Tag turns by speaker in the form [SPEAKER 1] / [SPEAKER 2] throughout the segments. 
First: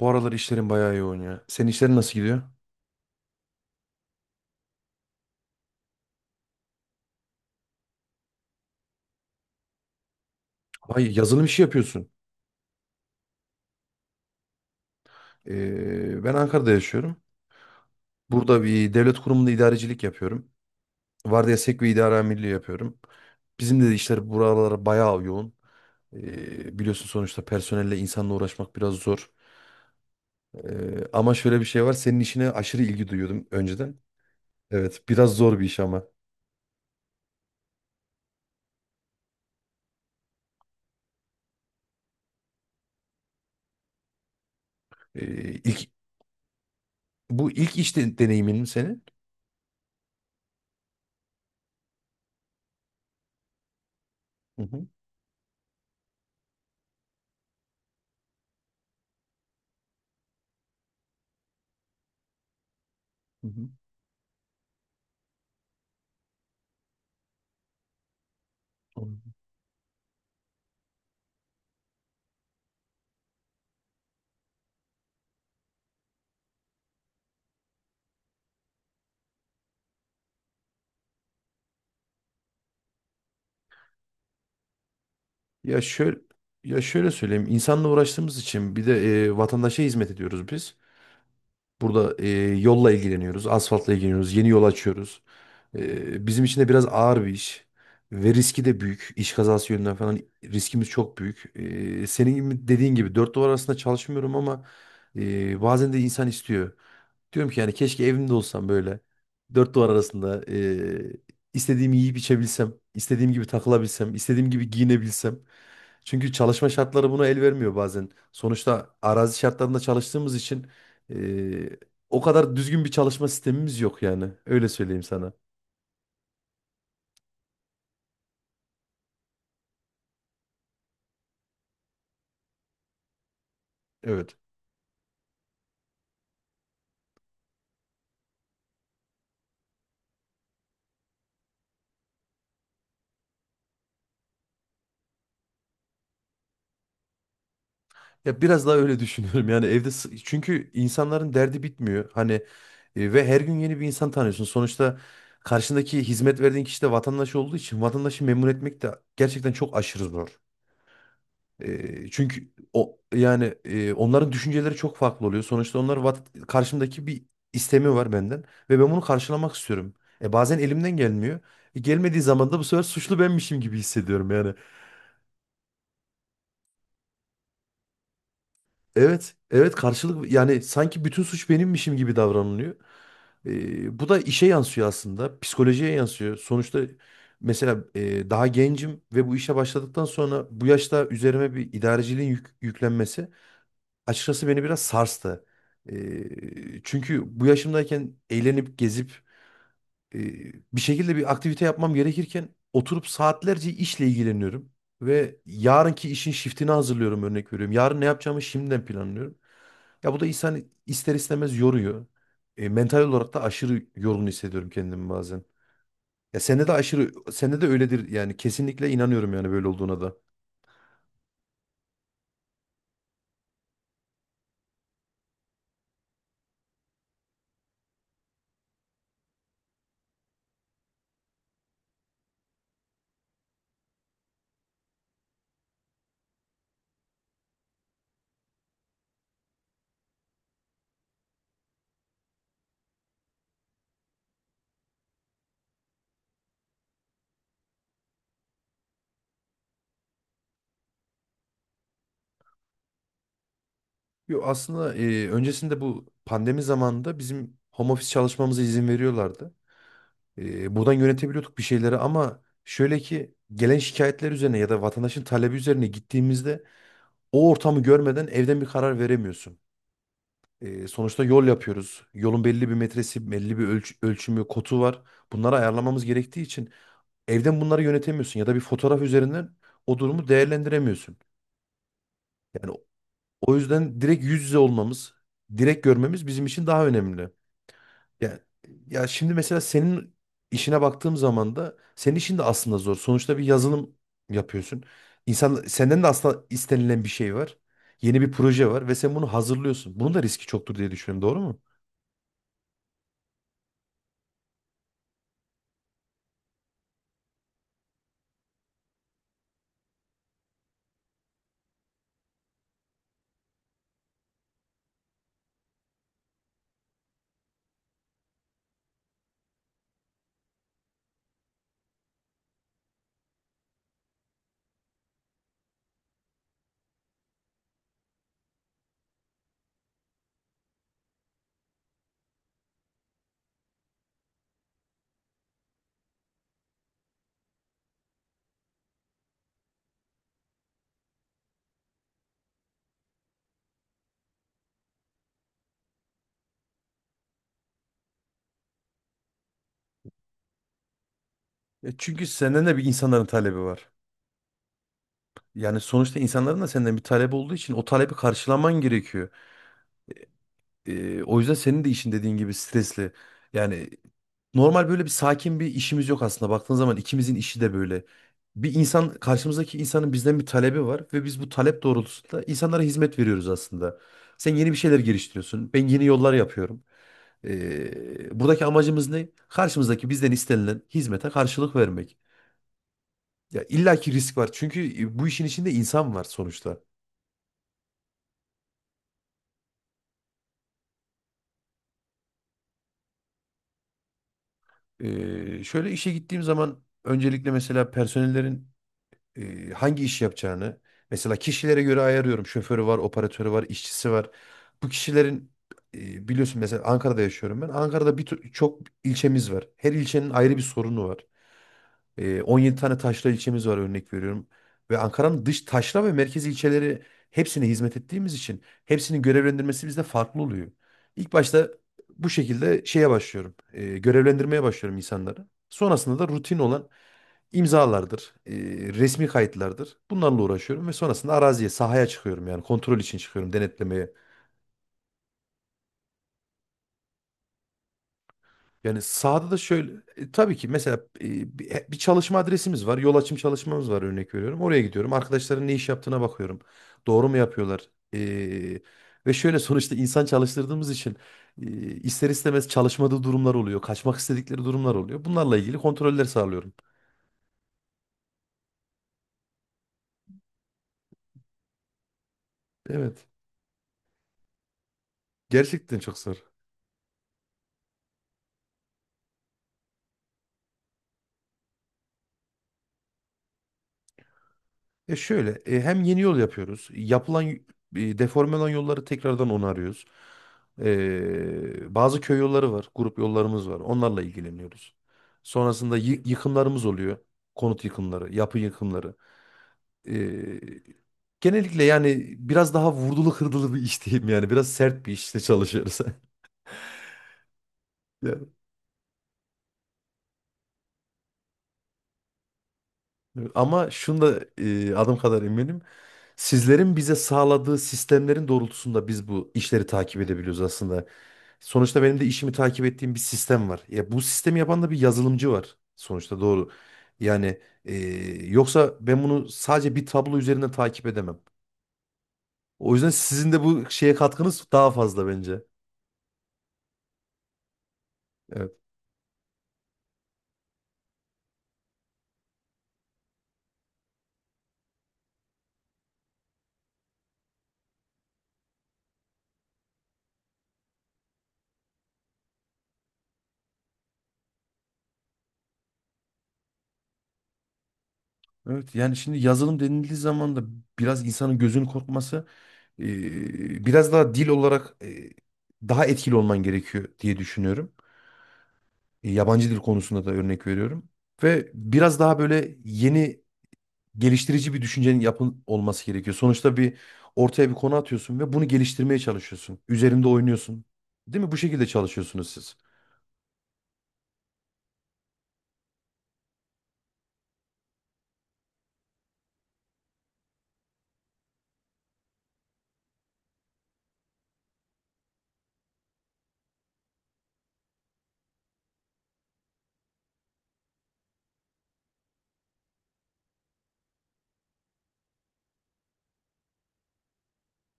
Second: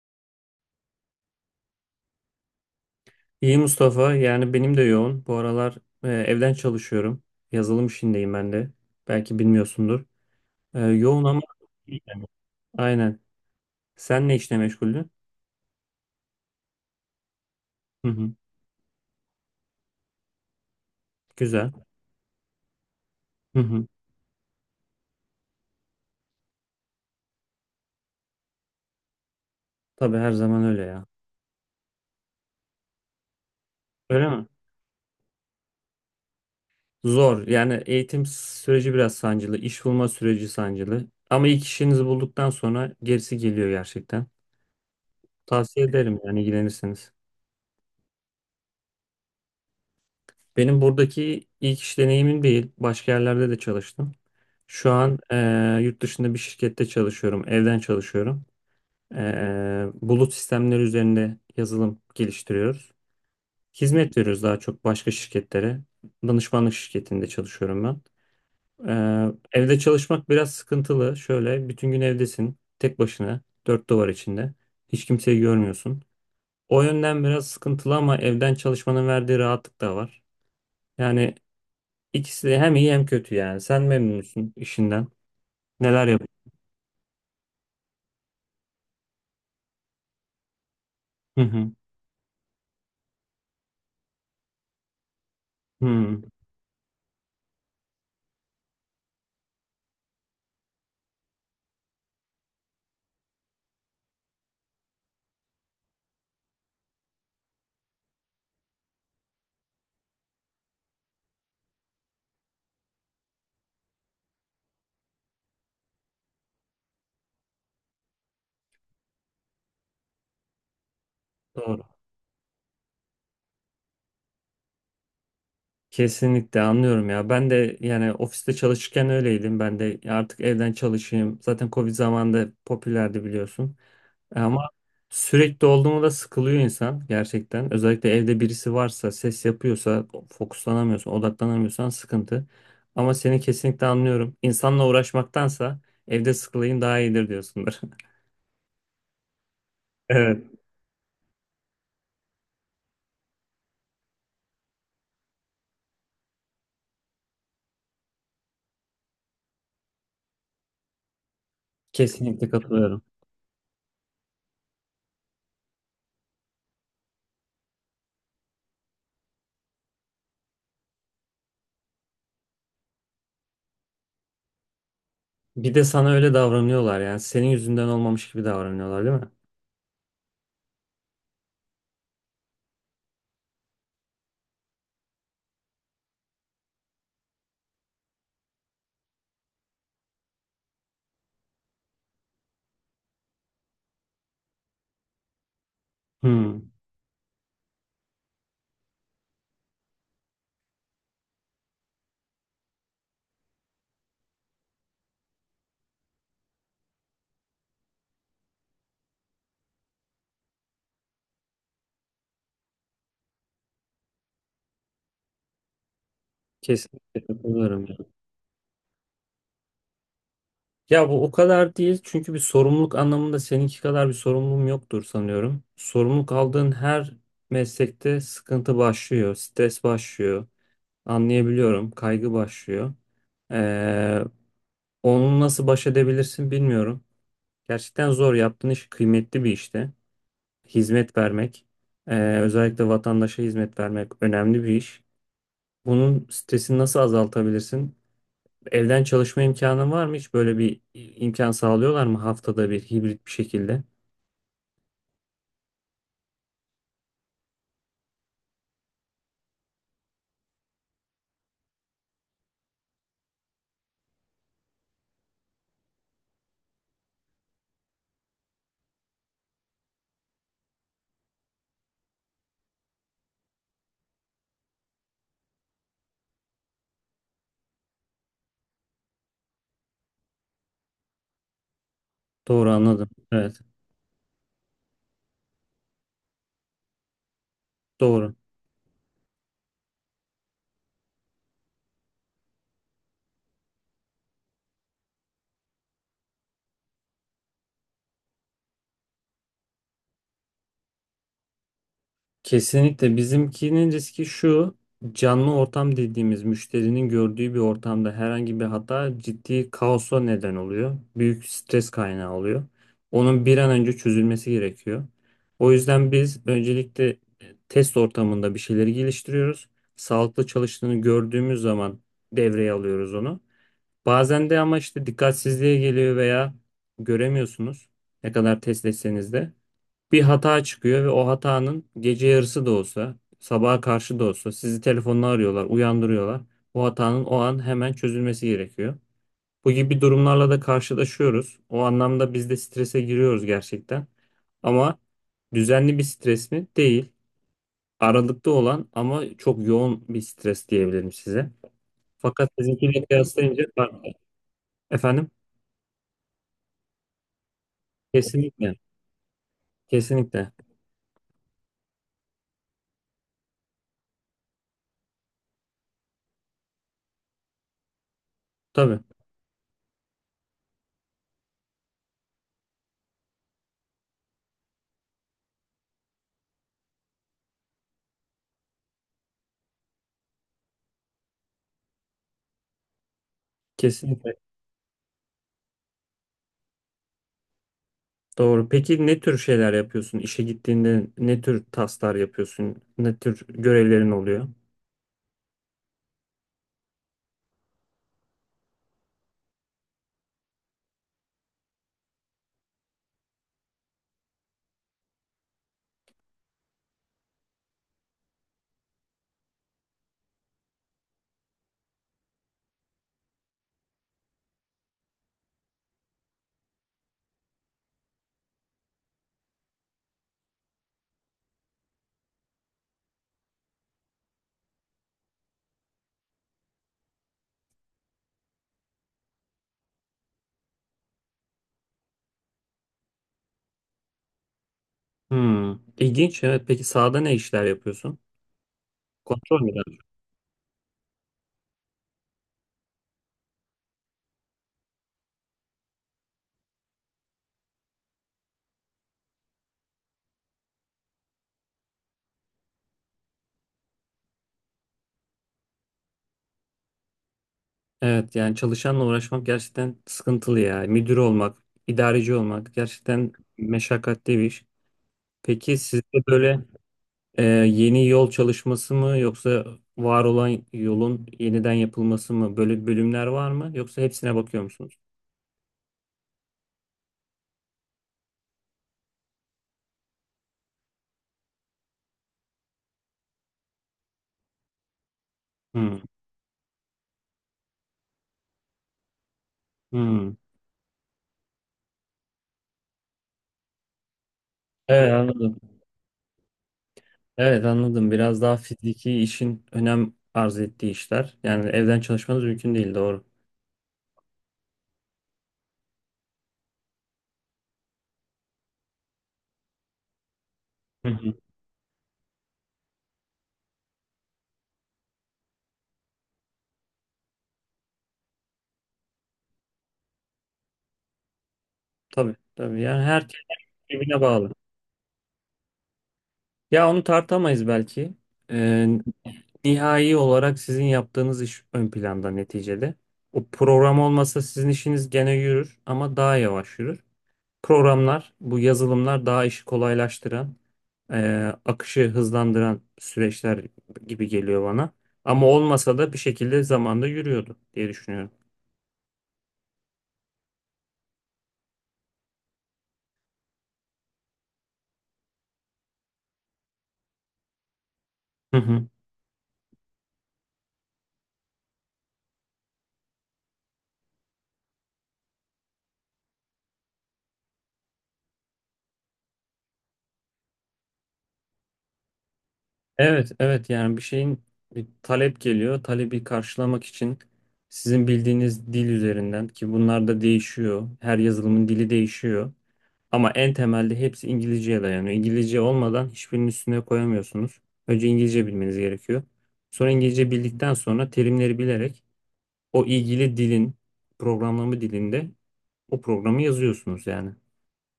[SPEAKER 1] Bu aralar işlerin bayağı yoğun ya. Senin işlerin nasıl gidiyor?
[SPEAKER 2] İyi Mustafa. Yani benim de yoğun. Bu aralar evden çalışıyorum. Yazılım işindeyim ben de. Belki bilmiyorsundur.
[SPEAKER 1] Ay
[SPEAKER 2] Yoğun ama
[SPEAKER 1] yazılım işi
[SPEAKER 2] İyi
[SPEAKER 1] yapıyorsun.
[SPEAKER 2] yani. Aynen. Sen ne işle meşguldün?
[SPEAKER 1] Ben Ankara'da yaşıyorum.
[SPEAKER 2] Hı hı.
[SPEAKER 1] Burada bir devlet kurumunda idarecilik yapıyorum. Vardiya
[SPEAKER 2] Güzel.
[SPEAKER 1] sek ve idare amirliği yapıyorum.
[SPEAKER 2] Hı
[SPEAKER 1] Bizim
[SPEAKER 2] hı.
[SPEAKER 1] de işler buralara bayağı yoğun. Biliyorsun sonuçta personelle insanla uğraşmak biraz zor.
[SPEAKER 2] Tabii her zaman öyle ya.
[SPEAKER 1] Ama şöyle bir şey var. Senin işine aşırı ilgi duyuyordum önceden.
[SPEAKER 2] Öyle mi?
[SPEAKER 1] Evet, biraz zor bir iş ama.
[SPEAKER 2] Zor. Yani eğitim süreci biraz sancılı. İş bulma süreci sancılı. Ama ilk işinizi bulduktan sonra gerisi geliyor gerçekten.
[SPEAKER 1] Ee,
[SPEAKER 2] Tavsiye
[SPEAKER 1] ilk,
[SPEAKER 2] ederim yani ilgilenirseniz.
[SPEAKER 1] Bu ilk iş de, deneyimin mi senin?
[SPEAKER 2] Benim buradaki ilk iş deneyimim değil. Başka yerlerde de çalıştım.
[SPEAKER 1] Hı hı.
[SPEAKER 2] Şu an yurt dışında bir şirkette çalışıyorum. Evden çalışıyorum. Bulut sistemleri üzerinde yazılım geliştiriyoruz.
[SPEAKER 1] Hı
[SPEAKER 2] Hizmet veriyoruz daha çok başka şirketlere. Danışmanlık şirketinde çalışıyorum ben.
[SPEAKER 1] hı.
[SPEAKER 2] Evde çalışmak biraz sıkıntılı. Şöyle bütün gün evdesin. Tek başına. Dört duvar içinde. Hiç kimseyi görmüyorsun. O yönden biraz sıkıntılı ama evden çalışmanın verdiği rahatlık da var. Yani İkisi de hem iyi hem kötü yani. Sen memnun musun işinden?
[SPEAKER 1] Ya
[SPEAKER 2] Neler
[SPEAKER 1] şöyle
[SPEAKER 2] yapıyorsun?
[SPEAKER 1] ya şöyle söyleyeyim. İnsanla uğraştığımız için bir de vatandaşa hizmet ediyoruz biz.
[SPEAKER 2] Hı hı.
[SPEAKER 1] Burada yolla ilgileniyoruz, asfaltla ilgileniyoruz, yeni yol açıyoruz.
[SPEAKER 2] Hı.
[SPEAKER 1] Bizim için de biraz ağır bir iş ve riski de büyük. İş kazası yönünden falan riskimiz çok büyük. Senin gibi dediğin gibi dört duvar arasında çalışmıyorum ama bazen de insan istiyor. Diyorum ki yani keşke evimde olsam böyle dört duvar arasında istediğimi yiyip içebilsem, istediğim gibi takılabilsem, istediğim gibi giyinebilsem. Çünkü çalışma şartları buna el vermiyor bazen. Sonuçta arazi şartlarında çalıştığımız için ee,
[SPEAKER 2] Doğru.
[SPEAKER 1] o kadar düzgün bir çalışma sistemimiz yok yani. Öyle söyleyeyim sana.
[SPEAKER 2] Kesinlikle anlıyorum ya. Ben de yani ofiste çalışırken öyleydim. Ben de artık evden çalışayım. Zaten Covid zamanında popülerdi biliyorsun.
[SPEAKER 1] Evet.
[SPEAKER 2] Ama sürekli olduğunda da sıkılıyor insan gerçekten. Özellikle evde birisi varsa, ses yapıyorsa, fokuslanamıyorsan, odaklanamıyorsan sıkıntı. Ama seni kesinlikle anlıyorum. İnsanla uğraşmaktansa evde sıkılayım daha iyidir diyorsundur.
[SPEAKER 1] Ya biraz daha öyle düşünüyorum. Yani
[SPEAKER 2] Evet,
[SPEAKER 1] çünkü insanların derdi bitmiyor. Hani ve her gün yeni bir insan tanıyorsun. Sonuçta karşındaki hizmet verdiğin kişi de vatandaş olduğu için vatandaşı memnun etmek de gerçekten çok aşırı zor.
[SPEAKER 2] kesinlikle
[SPEAKER 1] Çünkü o
[SPEAKER 2] katılıyorum.
[SPEAKER 1] yani onların düşünceleri çok farklı oluyor. Sonuçta onlar karşımdaki bir istemi var benden ve ben bunu karşılamak istiyorum. Bazen elimden gelmiyor. Gelmediği zaman da bu sefer suçlu benmişim gibi hissediyorum yani.
[SPEAKER 2] Bir de sana öyle davranıyorlar yani. Senin yüzünden olmamış gibi davranıyorlar değil mi?
[SPEAKER 1] Evet, evet karşılık yani sanki bütün suç benimmişim gibi davranılıyor. Bu da işe yansıyor aslında, psikolojiye yansıyor. Sonuçta mesela daha gencim ve bu işe başladıktan sonra bu yaşta üzerime bir idareciliğin yüklenmesi açıkçası beni biraz sarstı.
[SPEAKER 2] Hmm.
[SPEAKER 1] Çünkü bu yaşımdayken eğlenip gezip bir şekilde bir aktivite yapmam gerekirken oturup saatlerce işle ilgileniyorum. Ve yarınki işin shiftini hazırlıyorum, örnek veriyorum. Yarın ne yapacağımı şimdiden planlıyorum. Ya bu da insan ister istemez yoruyor. Mental olarak da aşırı yorgun hissediyorum kendimi bazen. Ya
[SPEAKER 2] Kesinlikle
[SPEAKER 1] sende de
[SPEAKER 2] katılıyorum. Ya
[SPEAKER 1] öyledir yani kesinlikle inanıyorum yani böyle olduğuna da.
[SPEAKER 2] Ya bu o kadar değil çünkü bir sorumluluk anlamında seninki kadar bir sorumluluğum yoktur sanıyorum. Sorumluluk aldığın her meslekte sıkıntı başlıyor, stres başlıyor, anlayabiliyorum, kaygı başlıyor. Ee, onu nasıl baş edebilirsin bilmiyorum. Gerçekten zor. Yaptığın iş kıymetli bir işte. Hizmet vermek, özellikle vatandaşa hizmet vermek önemli bir iş. Bunun stresini nasıl azaltabilirsin? Evden çalışma imkanın var mı? Hiç böyle bir imkan sağlıyorlar mı haftada bir hibrit bir şekilde?
[SPEAKER 1] Yo aslında öncesinde bu pandemi zamanında bizim home office çalışmamıza izin veriyorlardı. Buradan yönetebiliyorduk bir şeyleri, ama şöyle ki gelen şikayetler üzerine ya da vatandaşın talebi üzerine gittiğimizde o ortamı görmeden evden bir karar veremiyorsun. Sonuçta yol yapıyoruz. Yolun belli bir metresi, belli bir ölçümü, kotu var. Bunları ayarlamamız gerektiği için evden bunları yönetemiyorsun ya da bir fotoğraf üzerinden o durumu değerlendiremiyorsun. Yani
[SPEAKER 2] Doğru
[SPEAKER 1] o
[SPEAKER 2] anladım.
[SPEAKER 1] o
[SPEAKER 2] Evet,
[SPEAKER 1] yüzden direkt yüz yüze olmamız, direkt görmemiz bizim için daha önemli.
[SPEAKER 2] doğru.
[SPEAKER 1] Yani ya şimdi mesela senin işine baktığım zaman da senin işin de aslında zor. Sonuçta bir yazılım yapıyorsun. İnsan senden de aslında istenilen bir şey var. Yeni bir proje var ve sen bunu hazırlıyorsun. Bunun da riski çoktur diye düşünüyorum, doğru mu?
[SPEAKER 2] Kesinlikle bizimkinin riski şu: canlı ortam dediğimiz müşterinin gördüğü bir ortamda herhangi bir hata ciddi kaosa neden oluyor. Büyük stres kaynağı oluyor. Onun bir an önce çözülmesi gerekiyor. O yüzden biz öncelikle test ortamında bir şeyleri geliştiriyoruz. Sağlıklı çalıştığını gördüğümüz zaman devreye alıyoruz onu. Bazen de ama işte dikkatsizliğe geliyor veya göremiyorsunuz ne kadar test etseniz de bir hata çıkıyor ve o hatanın gece yarısı da olsa, sabaha karşı da olsa sizi telefonla arıyorlar, uyandırıyorlar. Bu hatanın o an hemen çözülmesi gerekiyor. Bu gibi durumlarla da karşılaşıyoruz. O anlamda biz de strese giriyoruz gerçekten. Ama düzenli bir stres mi? Değil. Aralıkta olan ama çok yoğun bir stres diyebilirim size.
[SPEAKER 1] E çünkü
[SPEAKER 2] Fakat
[SPEAKER 1] senden de bir
[SPEAKER 2] sizinkiyle
[SPEAKER 1] insanların talebi
[SPEAKER 2] kıyaslayınca
[SPEAKER 1] var.
[SPEAKER 2] farklı. Efendim?
[SPEAKER 1] Yani sonuçta insanların da senden bir talebi olduğu için o talebi karşılaman
[SPEAKER 2] Kesinlikle.
[SPEAKER 1] gerekiyor.
[SPEAKER 2] Kesinlikle.
[SPEAKER 1] O yüzden senin de işin dediğin gibi stresli. Yani normal böyle bir sakin bir işimiz yok aslında. Baktığın zaman ikimizin işi de böyle. Bir
[SPEAKER 2] Tabii.
[SPEAKER 1] insan karşımızdaki insanın bizden bir talebi var ve biz bu talep doğrultusunda insanlara hizmet veriyoruz aslında. Sen yeni bir şeyler geliştiriyorsun. Ben yeni yollar yapıyorum. Buradaki amacımız ne? Karşımızdaki bizden istenilen hizmete karşılık vermek. Ya illaki risk
[SPEAKER 2] Kesinlikle.
[SPEAKER 1] var. Çünkü bu işin içinde insan var sonuçta.
[SPEAKER 2] Doğru. Peki ne tür şeyler yapıyorsun? İşe gittiğinde ne tür tasklar yapıyorsun? Ne tür görevlerin oluyor?
[SPEAKER 1] Şöyle işe gittiğim zaman öncelikle mesela personellerin hangi iş yapacağını mesela kişilere göre ayarıyorum. Şoförü var, operatörü var, işçisi var. Bu kişilerin biliyorsun mesela Ankara'da yaşıyorum ben. Ankara'da bir çok ilçemiz var. Her ilçenin ayrı bir sorunu var. 17 tane taşra ilçemiz var, örnek veriyorum. Ve Ankara'nın dış taşra ve merkez ilçeleri hepsine hizmet ettiğimiz için hepsinin görevlendirmesi bizde farklı oluyor. İlk başta bu şekilde şeye başlıyorum. Görevlendirmeye başlıyorum insanları. Sonrasında da rutin olan imzalardır, resmi kayıtlardır. Bunlarla uğraşıyorum ve sonrasında araziye, sahaya çıkıyorum yani kontrol için çıkıyorum, denetlemeye.
[SPEAKER 2] Hmm. İlginç. Evet. Peki sahada ne işler yapıyorsun?
[SPEAKER 1] Yani sahada da
[SPEAKER 2] Kontrol mü?
[SPEAKER 1] şöyle tabii ki mesela bir çalışma adresimiz var. Yol açım çalışmamız var, örnek veriyorum. Oraya gidiyorum. Arkadaşların ne iş yaptığına bakıyorum. Doğru mu yapıyorlar? Ve şöyle sonuçta insan çalıştırdığımız için e, ister istemez çalışmadığı durumlar oluyor. Kaçmak istedikleri durumlar oluyor. Bunlarla ilgili kontroller sağlıyorum.
[SPEAKER 2] Evet. Yani çalışanla uğraşmak gerçekten sıkıntılı ya. Müdür olmak, idareci olmak
[SPEAKER 1] Evet.
[SPEAKER 2] gerçekten meşakkatli bir iş. Peki
[SPEAKER 1] Gerçekten çok
[SPEAKER 2] sizde
[SPEAKER 1] zor.
[SPEAKER 2] böyle yeni yol çalışması mı yoksa var olan yolun yeniden yapılması mı? Böyle bölümler var mı? Yoksa hepsine bakıyor musunuz?
[SPEAKER 1] Ya şöyle hem yeni yol yapıyoruz. Deforme olan yolları tekrardan onarıyoruz. Bazı köy yolları var. Grup yollarımız var. Onlarla ilgileniyoruz. Sonrasında
[SPEAKER 2] Hmm.
[SPEAKER 1] yıkımlarımız oluyor. Konut yıkımları, yapı yıkımları.
[SPEAKER 2] Hmm.
[SPEAKER 1] Ee, Genellikle yani biraz daha vurdulu kırdılı bir iş diyeyim yani. Biraz sert bir
[SPEAKER 2] Evet
[SPEAKER 1] işte
[SPEAKER 2] anladım.
[SPEAKER 1] çalışıyoruz.
[SPEAKER 2] Evet anladım. Biraz
[SPEAKER 1] Yani.
[SPEAKER 2] daha fiziki işin önem arz ettiği işler. Yani evden çalışmanız mümkün değil doğru.
[SPEAKER 1] Evet. Ama şunu da adım kadar eminim. Sizlerin bize sağladığı sistemlerin doğrultusunda biz bu işleri takip edebiliyoruz aslında.
[SPEAKER 2] Hı hı.
[SPEAKER 1] Sonuçta benim de işimi takip ettiğim bir sistem var. Ya bu sistemi yapan da bir yazılımcı var. Sonuçta doğru. Yani yoksa ben bunu sadece bir tablo üzerinden takip edemem.
[SPEAKER 2] Tabii tabii.
[SPEAKER 1] O
[SPEAKER 2] Yani
[SPEAKER 1] yüzden
[SPEAKER 2] herkes
[SPEAKER 1] sizin de bu şeye
[SPEAKER 2] birbirine bağlı.
[SPEAKER 1] katkınız daha fazla bence.
[SPEAKER 2] Ya onu tartamayız belki.
[SPEAKER 1] Evet.
[SPEAKER 2] Ee, nihai olarak sizin yaptığınız iş ön planda neticede. O program olmasa sizin işiniz gene yürür ama daha yavaş yürür. Programlar, bu yazılımlar daha işi kolaylaştıran, e, akışı hızlandıran süreçler gibi geliyor bana. Ama olmasa da bir şekilde zamanda yürüyordu diye düşünüyorum.
[SPEAKER 1] Evet. Yani şimdi yazılım denildiği zaman da biraz insanın gözünün korkması, e, biraz daha dil olarak daha etkili olman gerekiyor diye düşünüyorum.
[SPEAKER 2] Hı hı.
[SPEAKER 1] Yabancı dil konusunda da örnek veriyorum. Ve biraz daha böyle yeni geliştirici bir düşüncenin yapın olması gerekiyor. Sonuçta ortaya bir konu atıyorsun ve bunu geliştirmeye çalışıyorsun. Üzerinde oynuyorsun. Değil mi? Bu şekilde çalışıyorsunuz siz.
[SPEAKER 2] Evet, evet yani bir şeyin bir talep geliyor. Talebi karşılamak için sizin bildiğiniz dil üzerinden ki bunlar da değişiyor. Her yazılımın dili değişiyor. Ama en temelde hepsi İngilizceye dayanıyor. İngilizce olmadan hiçbirinin üstüne koyamıyorsunuz. Önce İngilizce bilmeniz gerekiyor. Sonra İngilizce bildikten sonra terimleri bilerek o ilgili dilin programlama dilinde o programı yazıyorsunuz yani.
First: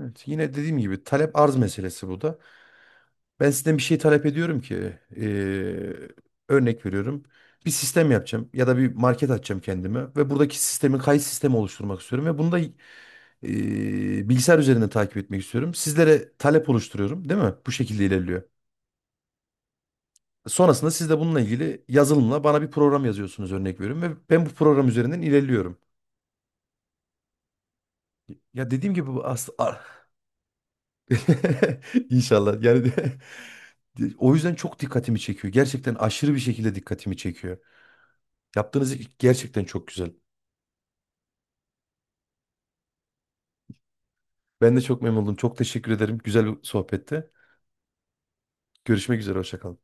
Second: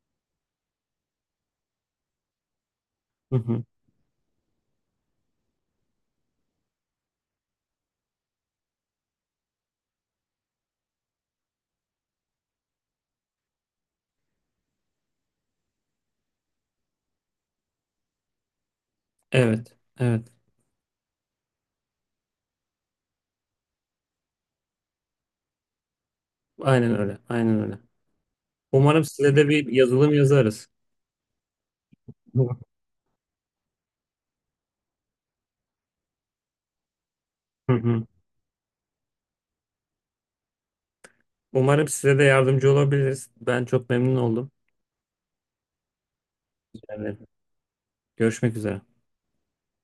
[SPEAKER 1] Evet, yine dediğim gibi talep arz meselesi bu da.
[SPEAKER 2] Hı
[SPEAKER 1] Ben
[SPEAKER 2] hı.
[SPEAKER 1] sizden bir şey talep ediyorum ki örnek veriyorum. Bir sistem yapacağım ya da bir market açacağım kendime ve buradaki sistemin kayıt sistemi oluşturmak istiyorum ve bunu da bilgisayar üzerinde takip etmek istiyorum. Sizlere talep oluşturuyorum, değil mi? Bu şekilde ilerliyor.
[SPEAKER 2] Evet, evet.
[SPEAKER 1] Sonrasında siz de bununla ilgili yazılımla bana bir program yazıyorsunuz, örnek veriyorum, ve ben bu program üzerinden ilerliyorum.
[SPEAKER 2] Aynen öyle, aynen öyle.
[SPEAKER 1] Ya dediğim
[SPEAKER 2] Umarım
[SPEAKER 1] gibi bu
[SPEAKER 2] size de bir
[SPEAKER 1] aslında
[SPEAKER 2] yazılım yazarız.
[SPEAKER 1] inşallah o yüzden çok dikkatimi çekiyor. Gerçekten aşırı bir şekilde dikkatimi çekiyor.
[SPEAKER 2] Hı hı.
[SPEAKER 1] Yaptığınız iş gerçekten çok güzel.
[SPEAKER 2] Umarım size de yardımcı olabiliriz. Ben çok memnun oldum.
[SPEAKER 1] Ben de çok memnun oldum. Çok teşekkür ederim. Güzel bir
[SPEAKER 2] Evet.
[SPEAKER 1] sohbette.
[SPEAKER 2] Görüşmek üzere.
[SPEAKER 1] Görüşmek üzere. Hoşça kalın.